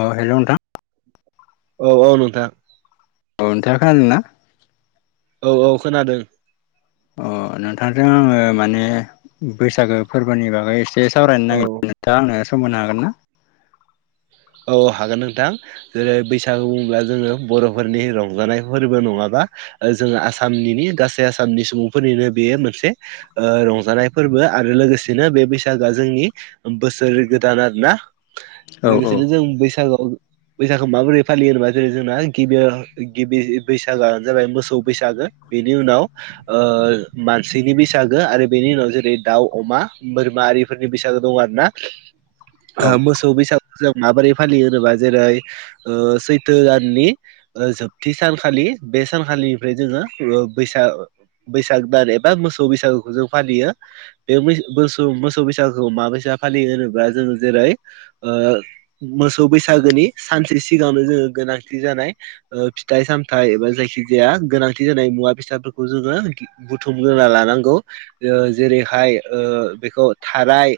अ hello नोंथां। औ औ नोंथां। अ नोंथांङा खोनादोंना? औ औ खोनादों। अ नोंथांजों आङो माने बैसागो फोरबोनि बागै एसे एसे सावरायनो औ नागिरदों नोंथाङा आंनो सम हागोना? औ हागोन नोंथां। जेरै बैसागु बुङोब्ला जोङो बर'फोरनि रंजानाय फोरबो नङाबा ओ जोङो आसामनि गासै आसामनि सुबुंफोरनिनो बेयो मोनसे ओ रंजानाय फोरबो आरो लोगोसेनो बे बैसागोआ जोंनि बोसोर गोदान आरो ना औ औ। जों बैसाग आव बैसागो माबोरै फालियो होनोबा जेरै जोंना गिबि गिबि बैसागोआानो जाबाय मोसौ बैसागो बेनि उनाव ओ मानसिनि बैसागो आरो बेनि उनाव जेरै दाउ अमा बोरमा आरिफोरनि बैसागो दं आरो ना [inaudible] औ ओम मोसौ बैसागु जों माबोरै फालियो होनोब्ला जेरै सैथो दाननि ओ जोबथि सानखालि बे सानखालिनिफ्राय जोङो ओ बैसाग बैसाग दान एबा मोसौ बैसागुखौ जों फालियो। बे मैसो मोसौ बैसागुखौ माबायसे फालियो होनोब्ला जोङो जेरै मोसौ बैसागोनि सानसे सिगांआवनो जोङो गोनांथि जानाय फिथाइ सामथायाइ एबा जायखि जाया गोनांथि जानाय मुवा बेसादफोरखौ जोङो बुथुमग्रोना लानांगौ ओ जेरैहाय ओ बेखौ थाराइ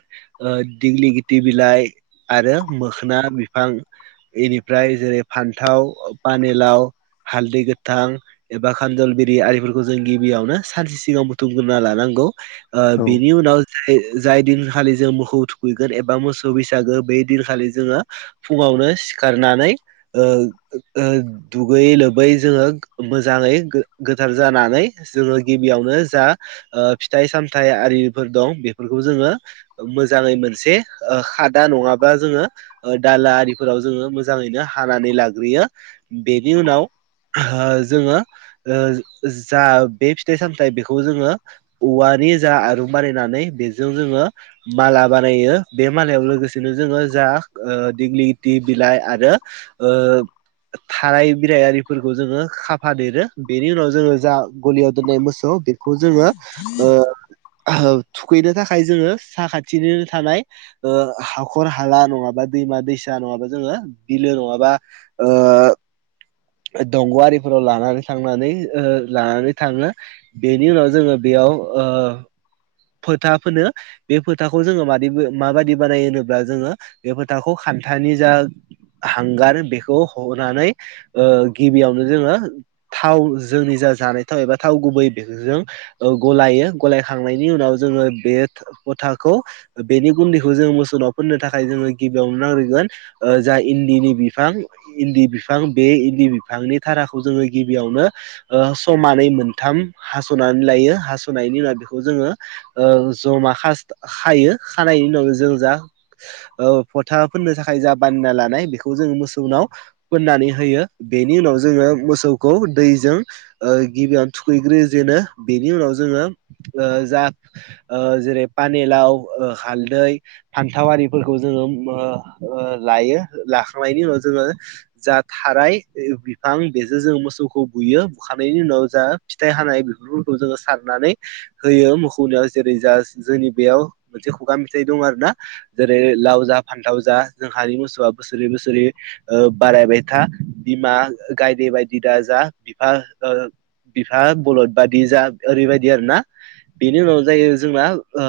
दिग्लि गिथि बिलाइ आरो मोख्ना बिफां बेनिफ्राय जेरै फान्थाव पानिलाव हालदै गोथां एबा खान्दल बिरिफोरखौ जों गिबियावनो सानसे सिगांव बुथुमग्रोना लानांगौ। ओ औ बिनि उनाव जाय-जाय दिनखालि जों मोखौ थुखैगोन एबा मोसौ बैसागो बे दिनखालि जोङो फुङावनो सिखारनानै ओ ओ दुगैयै लोबै जोङो मोजाङै गो गोथार जानानै जोङो गिबियावनो जा ओ फिथाइ सामथाइ आरिफोर दं बेफोरखौ जोङो मोजाङै मोनसे खादा नङाबा बा जोङो दाला आरिफोराव जोङो मोजाङैनो हानानै लाग्रोयो बेनि उनाव हो जोङो ओ जा बे फिथाइ सामथायाइ बेखौ जोङो औवानि जा आरुं बानायनानै बेजों जोङो माला बानायो बे मालायावनो लोगोसेनो जोङो जा ओ दिगलि गथि बिलाइ आरो ओ थाराय बिरायारिफोरखौ जोङो खाफा देरो बेनि उनाव जोङो जा गलियाव दोननाय मोसौ बे खौ जोङो ओ थुखैनो थाखाय जोङो साखथिनिनो थानाय ओ हाख र हाला नङाबा दैमा दैसा नङाबा जोङो बिलो नङाबा ओ दंग'आरिफोराव लानानै थांनानै ओ लानानै थाङो। बेनि उनाव जोङो बेयाव ओ फोथा फोनो बे फोथाखौ जोङो मादि माबायदि बानायो होनो बा जोङो बे फोथाखौ खान्थानि जा हांगार बेखौ हनानै ओ गिबियावनो जोङो थाव जों निजा जानायथाव एबा जानायथाव गुबै बेजों ओ गलायो गलायखांनायनि उनाव जोङो बे फथाखौ बेनि गुन्दैखौ जोङो मोसौनाव फोननो थाखाय जोङो गिबियावनो नांग्रोगोन ओ जा इन्दिनि बिफां इन्दि बिफां बे इन्दि बिफांनि थाराखौ जोङो गिबियावनो ओ समानै मोनथाम हास'नानै लायो हास'नायनि उनाव बेखौ जोङो ओ जमा खायो खानायनि उनाव जों जा ओ फथा फोननो थाखाय जा बानायना लानाय बेखौ जोङो मोसौनाव फोननानै होयो बेनि उनाव जोङो मोसौखौ दैजों ओ गिबियावनो थुखैग्रो जेनो बेनि उनाव जोङो ओ जा ओ जेरै पानिलाव ओ हाल्दै फान्थाव आरिफोरखौ जोङो ओ ओ लायो लाखांनायनि उनाव जोङो जा थाराइ बिफां बेजों जों मोसौखौ बुयो बुखांनायनि उनाव जा फिथाइ हानाय बेफोरखौ जोङो सारनानै होयो मोखौनायाव जेरै जा जोंनि बेयाव मोनसे खुगा मेथाइ दं आरो ना जेरै लावजा फान्थावजा जोंहानि मोसौआ बोसोरै बोसोरै ओ बारायबाय था बिमा गायदे बायदि दा जा बिफा ओ बिफा बलद बादि जा ओरैबायदि आरो ना बेनि उनाव जायो जोंना ओ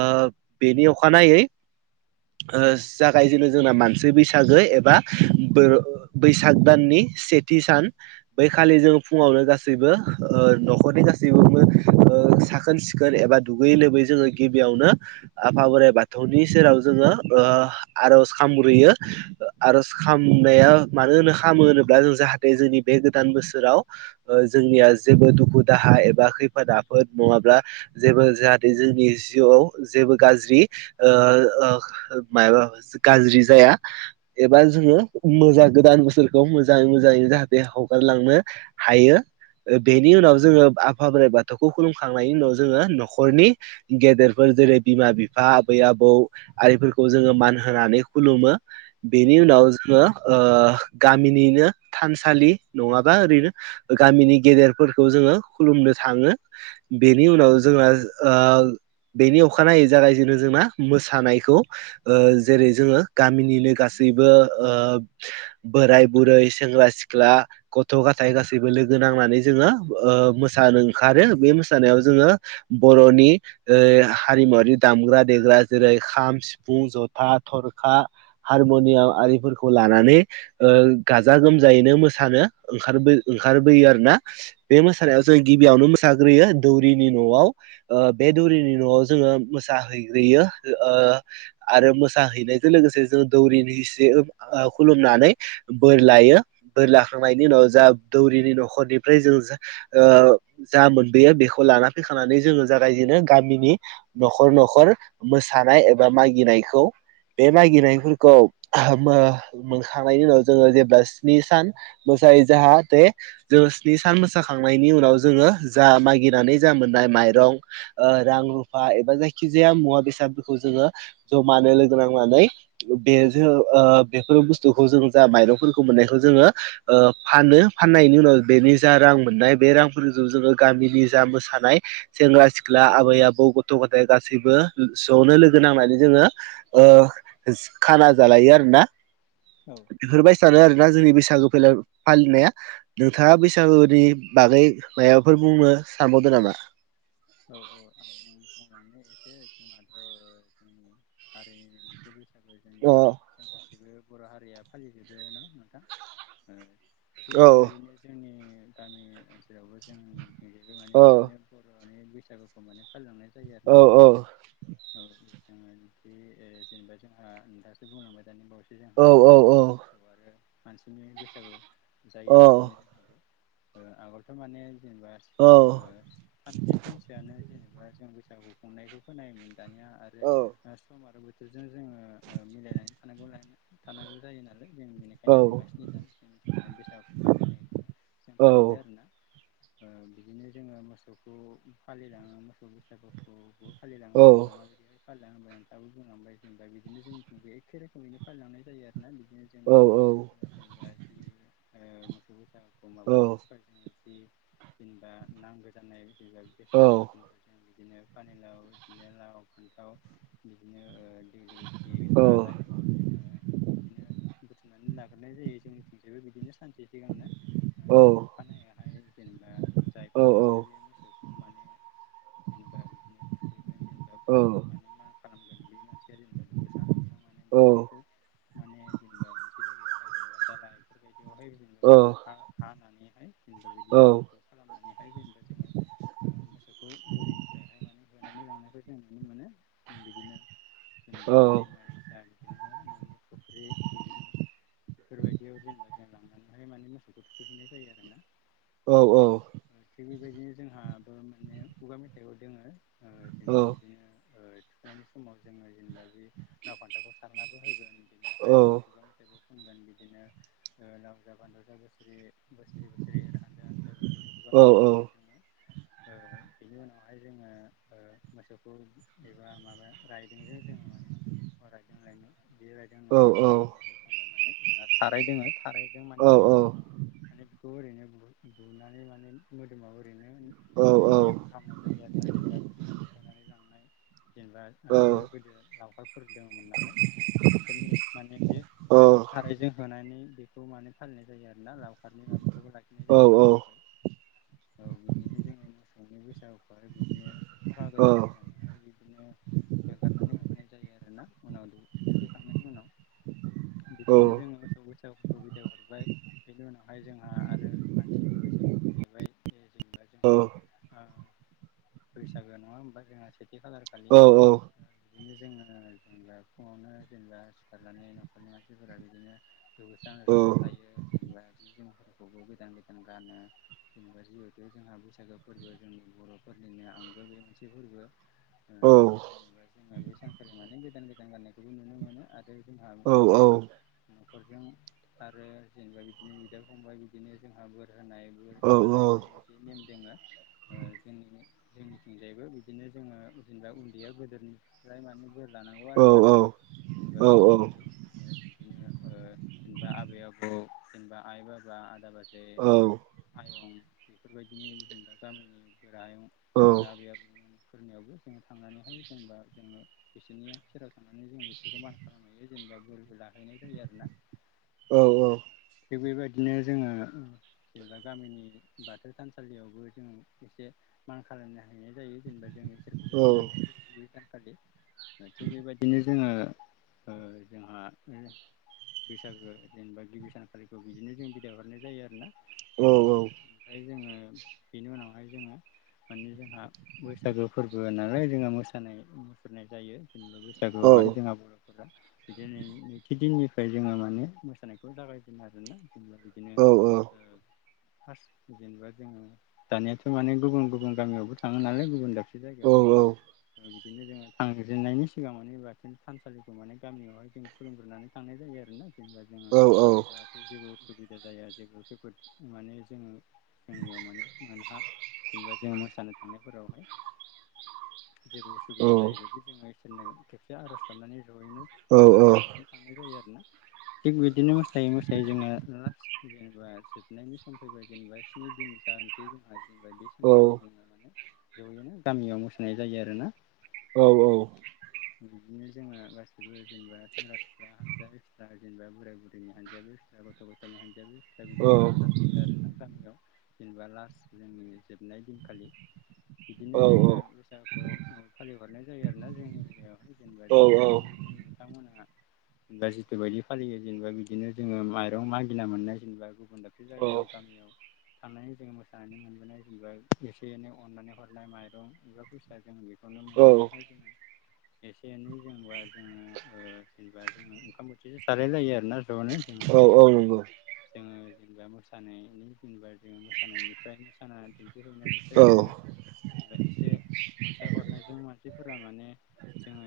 बेनि अखानायै ओ जागायजेनो जोंना मानसि बैसागो एबा बो बैसाग दाननि से थि सान बैखालि जों फुङावनो गासैबो ओ न'खरनि गासैबो ओ साखोन सिखोन एबा दुगै लोबै जोङो गिबियावनो आफा बोराइ बाथौनि सेराव जोङो ओ आरज खामग्रोयो। आर'ज खामनाया मानो होनो खामो होनोब्ला जों जाहाथे बे गोदान बोसोराव ओ जोंनिया जेबो दुखु दाहा एबा खैफोद आफोद नङाब्ला जेबो जाहाथे जोंनि जिउआव जेबो गाज्रि ओ ओ मायबा फोसो गाज्रि जाया एबा जोङो मोजा गोदान बोसोरखौ मोजां मोजाङै जाहाथे हगारलांनो हायो। ओ बेनि उनाव जोङो आफा बोराइ बाथौखौ खुलुमखांनायनि उनाव जोङो न'खरनि गेदेरफोर जेरै बिमा-बिफा आबै-आबौ आरिफोरखौ जोङो मान होनानै खुलुमो बेनि उनाव जोङो ओ गामिनिनो थानसालि नङाबा ओरैनो गामिनि गेदेरफोरखौ जोङो खुलुमनो थाङो। बेनि उनाव जोंहा ओ बेनि अखानायै जागायजेनो जोंना मोसानाय खौ ओ जेरै जोङो गामिनिनो गासैबो ओ बोराय बुरै, सेंग्रा सिख्ला गथ' गाथाय गासैबो लोगो नांनानै जोङो ओ मोसानो खारो बे मोसानायाव जोङो बर'नि ओ हारिमुवारि दामग्रा देग्रा जेरै खाम सिफुं, जथा, थरखा, हारम'नियाम आरिफोरखौ लानानै ओ गाजा गोमजायैनो मोसानो ओंखारबो ओंखारबोयो आरो ना। बे मोसानायाव जों गिबियावनो मोसाग्रोयो दौरिनि न'आव ओ बे दौरिनि न'आव जोङो मोसाहैग्रोयो ओ आरो मोसाहैनायजों लोगोसे जों दौरिनि एसे ओ खुलुमनानै बोर लायो बोर लाखांनायनि उनाव जा दौरिनि न'खरनिफ्राय जों जा ओ जा मोनबोयो बेखौ लाना फैखानानै जोङो जागायजेनो गामिनि न'खर न'खर मोसानाय एबा मागिनायखौ। बे मानिनाय फोरखौ मो-मोनखांनायनि उनाव जेब्ला स्नि सान मोसायो जाहाथे जोङो स्नि सान मोसाखांनायनि उनाव जोङो जा मागिनानै जा मोननाय माइरं ओ रां रुफा एबा जायखिजाया मुवा बेसादफोरखौ जोङो जमानो लोगो नांनानै बे जो ओ बेफोर बुस्थुखौ जों जा माइरंफोरखौ मोननायखौ जोङो ओ फानो फाननायनि उनाव बेनि जा रां मोननाय बे रांफोरजों जोङो गामिनि जा मोसानाय सेंग्रा सिख्ला आबै आबौ गथ' गथाय गासिबो ज'नो लोगो नांनानै जोङो ओ खाना जालायो आरो ना। औ बेफोरबायसा नो आरो ना जोंनि बैसागु फोलेर फालिनाया। नोंथाङा बैसागुनि बागै मायाफोर बुंनो सानबावदों नामा? औ औ आं ओं [unintelligible] एसे जोंहाथ' जोंनि हारिनि मोनसे बैसागु जों अह जों गाैसिबो बर' हारिया फालिजोबो ना नोंथां ओ थिग औ बेबायदिनो जोंनि गामि ओनसोलावबो जोंनिथिंबो माने औ बिदिनो बर'नि बैसागु माने फालिलांनाय जायो आरो औ ना। औ जोङो जे ओ जेनेबा जोंहा दासो बुंलांबाय दानि बावैसो औ जोंहा मान औ मोसौ आरो मानसिनि बैसागु जायो बिदिनो जोंहाबो ओ आगोलथ' माने जेनेबा ओ औ थामजि दिनसोआनो जेनेबा जों बैसागु खुंनायखौ खोनायोमोन दानिया आरो औ आरो सम आरो बोथोरजों जोङो ओ मिलायनानै थानांगौ नालाय थानांगौ जायो नालाय जों बेनिखायनो औ जोङो स्नि दानसिम जोङो बैसागुखौ फालिनायखौ जों औ खालामबाय आरोना। ओ बिदिनो जोङो मोसौखौ फालिलाङो मोसौ बोसागु खौबो फालिलाङो जेनेबा माबायदि फालिलाङो होनबाय नोंथाङाबो बुंलांबाय जेनबा बिदिनो जोंनिजाय एखे रोखोमैनो फालिलांनाय जायो आरोना बिदिनो। जोङो जेनबा जि ओ मोसौ बैसागोखौ माबानो थाखाय जि जेनेबा नांगो जानाय जेनेबा बेसाद [unintelligible] बिदिनो पानिलाव बिदिनो लाव फान्थाव बिदिनो ओ दिगिलिथि खौ जोङो बिदिनो बुथुमनानै लाग्रोनाय जायो जोंनिथिंजायबो बिदिनो सानसे सिगांनो। बिनि औ। अखानायैहाय जेनेबा जायग्रा मोनसिया बे मोसौ माने जेनेबा बिदिनो जेनेबा औ। मा खालामगोन बे मानसिया जेनेबा दुगैस्रां लोबस्रां माने बेफोरखौ माने जेनेबा मोनसे जायगायावहाय जेनेबा दालाइ बेफोरबायदियावहाय जोङो हा-हानानैहाय जेनेबा बिदि जहरखौ खालामनानैहाय जेनेबा जोङो मोसौखौ गलिनिफ्रायहाय माने होनानै लांनायखौ जों नुनो मोनो। बिदिनो जेनबा दैमा दैसा बिदिनो न'नि फुख्रि बिदिनो बेफोरबायदियाव जेनेबा जों लांनानैहाय माने मोसौखौ थुखोहैनाय जायो आरो ना। औ औ। थिग बेबायदिनो जोंहाबो माने खुगा मेथाइयाव दोङो। ओ जेनेबा बिदिनो ओ थुखैनायनि समाव जोङो जेनेबा बे लाव फान्थावखौ सारनबो होगोन बेनिफ्राय जोंनो गोबां मेथाइबो खनगोन बिदिनो ओ लावजा फान्थाजा बोसोरै, बोसोरै बोसोरै एर हान्जा हान दा बिदिनो खुगा मेथाइ जोंहा दोङो। ओ बिनि उनावहाय जोङो ओ मोसौखौ एबा माबा राइदोंजों जोङो माने अ' राइदों लायनो बियो राय दों नङा आं बुंफ्लांबाय माने जोंहा थाराइ दोङो थाराइजों माने जोङो माने बेखौ ओरैनो बु-बुनानै माने मोदोमाव ओरैनो नेम खालामनाय जायो आरोना जेनेबा बुनानै होनानै लांनाय, जेनेबा आगोलो गोदो लाव खारफोर दङमोन नालाय, बिसोरनि माने बे थाराइजों होनानै बे खौ माने फालिनाय जायो आरोना। लावखारनि माबाखौबो लाखिनाय जायो मानखौैबो। औ बिदिनो जोङो मोसौनि बैसागुखौहाय बिदिनो फागा गोदान होनानैहाय बिदिनो एंगारनानै होफैनाय जायो आरोना उनाव थुखैखांनायनि उनाव बिदिनो जोङो मोसौ बैसागोखौ बिदाय हरबाय बिनि उनावहाय जोंहा आरो मानसिनि बैसागु फैलायबाय। जेनेबा जोंहा ओ बैसागो नङा होमबा जोंहा सेथि खालार खालि बिदिनो जोङो जेनेबा फुङावनो जेनेबा सिखारनानै न'खरनि मानसिफोरा बिदिनो दुगैस्रां लोबस्रां थायो। जेनबा जि जोमफोरखौबो गोदान गोदान गानो जेनेबा जिहेथु जोंहा बैसागो फोरबो जोंनि बर'फोरनिनो आंगो बे मोनसे फोर्बो। जेनबा जोङो बे सानखालि माने गोदान गोदान गाननायखौबो नुनो मोनो आ बिदिनो जोंहा मोनसे न'खरजों आरो जेनबा बिदिनो बिदा फंबाय बिदिनो जोंहाबो होनायबो लालायनाय बिदि नेम दङ। जोंनि-जोंनिथिंजायबो बिदिनो जोङो जेनेबा उन्दैया गोदोरनिफ्राय माने बोर लानांगौ आरोना जेनेबा बै सानखालि। बिदिनो ओ जेनेबा आबै आबौ जेनेबा आइ बाबा, आदा बाजै जेरै आयं बेफोरबायदिनो जेनबा गामिनि गोरायुं जेनेबा आबै आबौमोनफोरनियावबो जोङो थांनानै हायो जेनेबा जोङो बिसोरनि सेराव थांनानै जों बेसोरखौ मान खालामहायो जेनेबा बोरबो लाहैनाय जायो आरोना। औ औ। थिग बेबायदिनो जोङो जेनेबा गामिनि बाथौ थानसालियावबो जों एसे मान खालामनो हानाय जायो जेनेबा जों इसोरखौबो सिबिहैनाय जायो। बै सानखालि बा थिग बेबायदिनो जोङो ओ जोंहा बैसागो जेनेबा गिबि सानखालिखौ बिदिनो जों बिदाय हरनाय जायो आरोना। जेनेबा ओमफ्राय जोङो बेनि उनावहाय जोङो माने जोंहा बैसागो फोरबो नालाय जोंहा मोसानाय मुसुरनाय जायो। [unintelligible] बैसागोआवहाय माबोरै जोंहा बर' बिदिनो नैथि दिननिफ्राय जोङो माने मोसानायखौ जागायजेनो आरोना [unintelligible] बिदिनो ओ फार्स्ट जेनेबा जोङो दानियाथ' माने गुबुन गुबुन गामियावबो थाङो नालाय गुबुन दाबसे जायगायावबो औ औ औ बिदिनो जोङो थांजेननायनि सिगां माने बाथौ थानसालिखौ माने गामियावहाय जों खुलुमग्रोनानै थांनाय जायो आरोना। जेनेबा औ नंगौ औ जोङो जाहाथे जेबो उसुबिदा जाया जेबो खैफोद माने जोङो जोंनियाव माने [unintelligible] जेनोबा जों मोसानो थांनायफोरावहाय जेबो उसु सुबिदा जायिबादि जोङो इसोरनो खेबसे आर'ज गाबनानै जयैनो आर'ज गाबनानै थांनाय जायो आरोना थिग बिदिनो मोसायै मोसायै जोङो [unintelligible] जेनेबा जोबनायनि सम फैबाय जेनेबा स्नि दिन जानोसै जोंहा जेनेबा बे सानखालि जोङो माने जयैनो गामियाव मोसानाय जायो आरोना। औ औ। बिदिनो जोङो गासिबो जेनेबा सेंग्रा सिख्ला [unintelligible] जेनेबा बोराय बुरिनि हानजाया बे फिसा गथ' गथायनि हानजाया बे [unintelligible] बिदिनो ज' जाफैयो आरो। आरोना गामियाव जेनेबा लास्ट जोंनि जोबनाय दिनखालि। बिदिनो जोङो बैसागुखौ फालिहरनाय जायो आरोना जोंनि एरियायावहाय जेनेबा जों मोनसे बेबायदिनो बिथांमोनहा जेनबा जिथु बायदि फालियो जेनेबा बिदिनो जोङो माइरं मागिना मोननाय जेनेबा गुबुन दाब दाबसे जायगायाव गामियाव थांनानै जोङो मोसा नानै मोनबोनाय जेनेबा एसे एनै अननानै हरनाय माइरं एबा फैसा जों बे खौनो मोननानैहाय जोङो एसे एनै जेनबा जोङो ओ जेनेबा जोङो ओंखाम बोथिसे जालायलायो आरोना जनो जोङो जिहैथु जोङो जेनेबा मोसानायनि जेनेबा जोङो मोसानायनिफ्राय मोसा साना दिन्थिहैनायनिफ्राय जोङो जेनेबा एसे अनसाय हरनायजों मानसिफोरा माने जोङो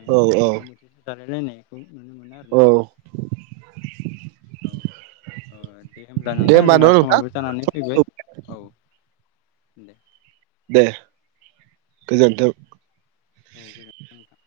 ओंखाम बोथि से जालायलायनायखौ नुनो मोनो औ आरोना। औ औ दे होमब्ला दे नोंथां होमबा न' जोंहा नोंथां समाबो जानानै फैबाय औ। दे। दे गोजोन्थों। औ गोजोनथों नोंथां।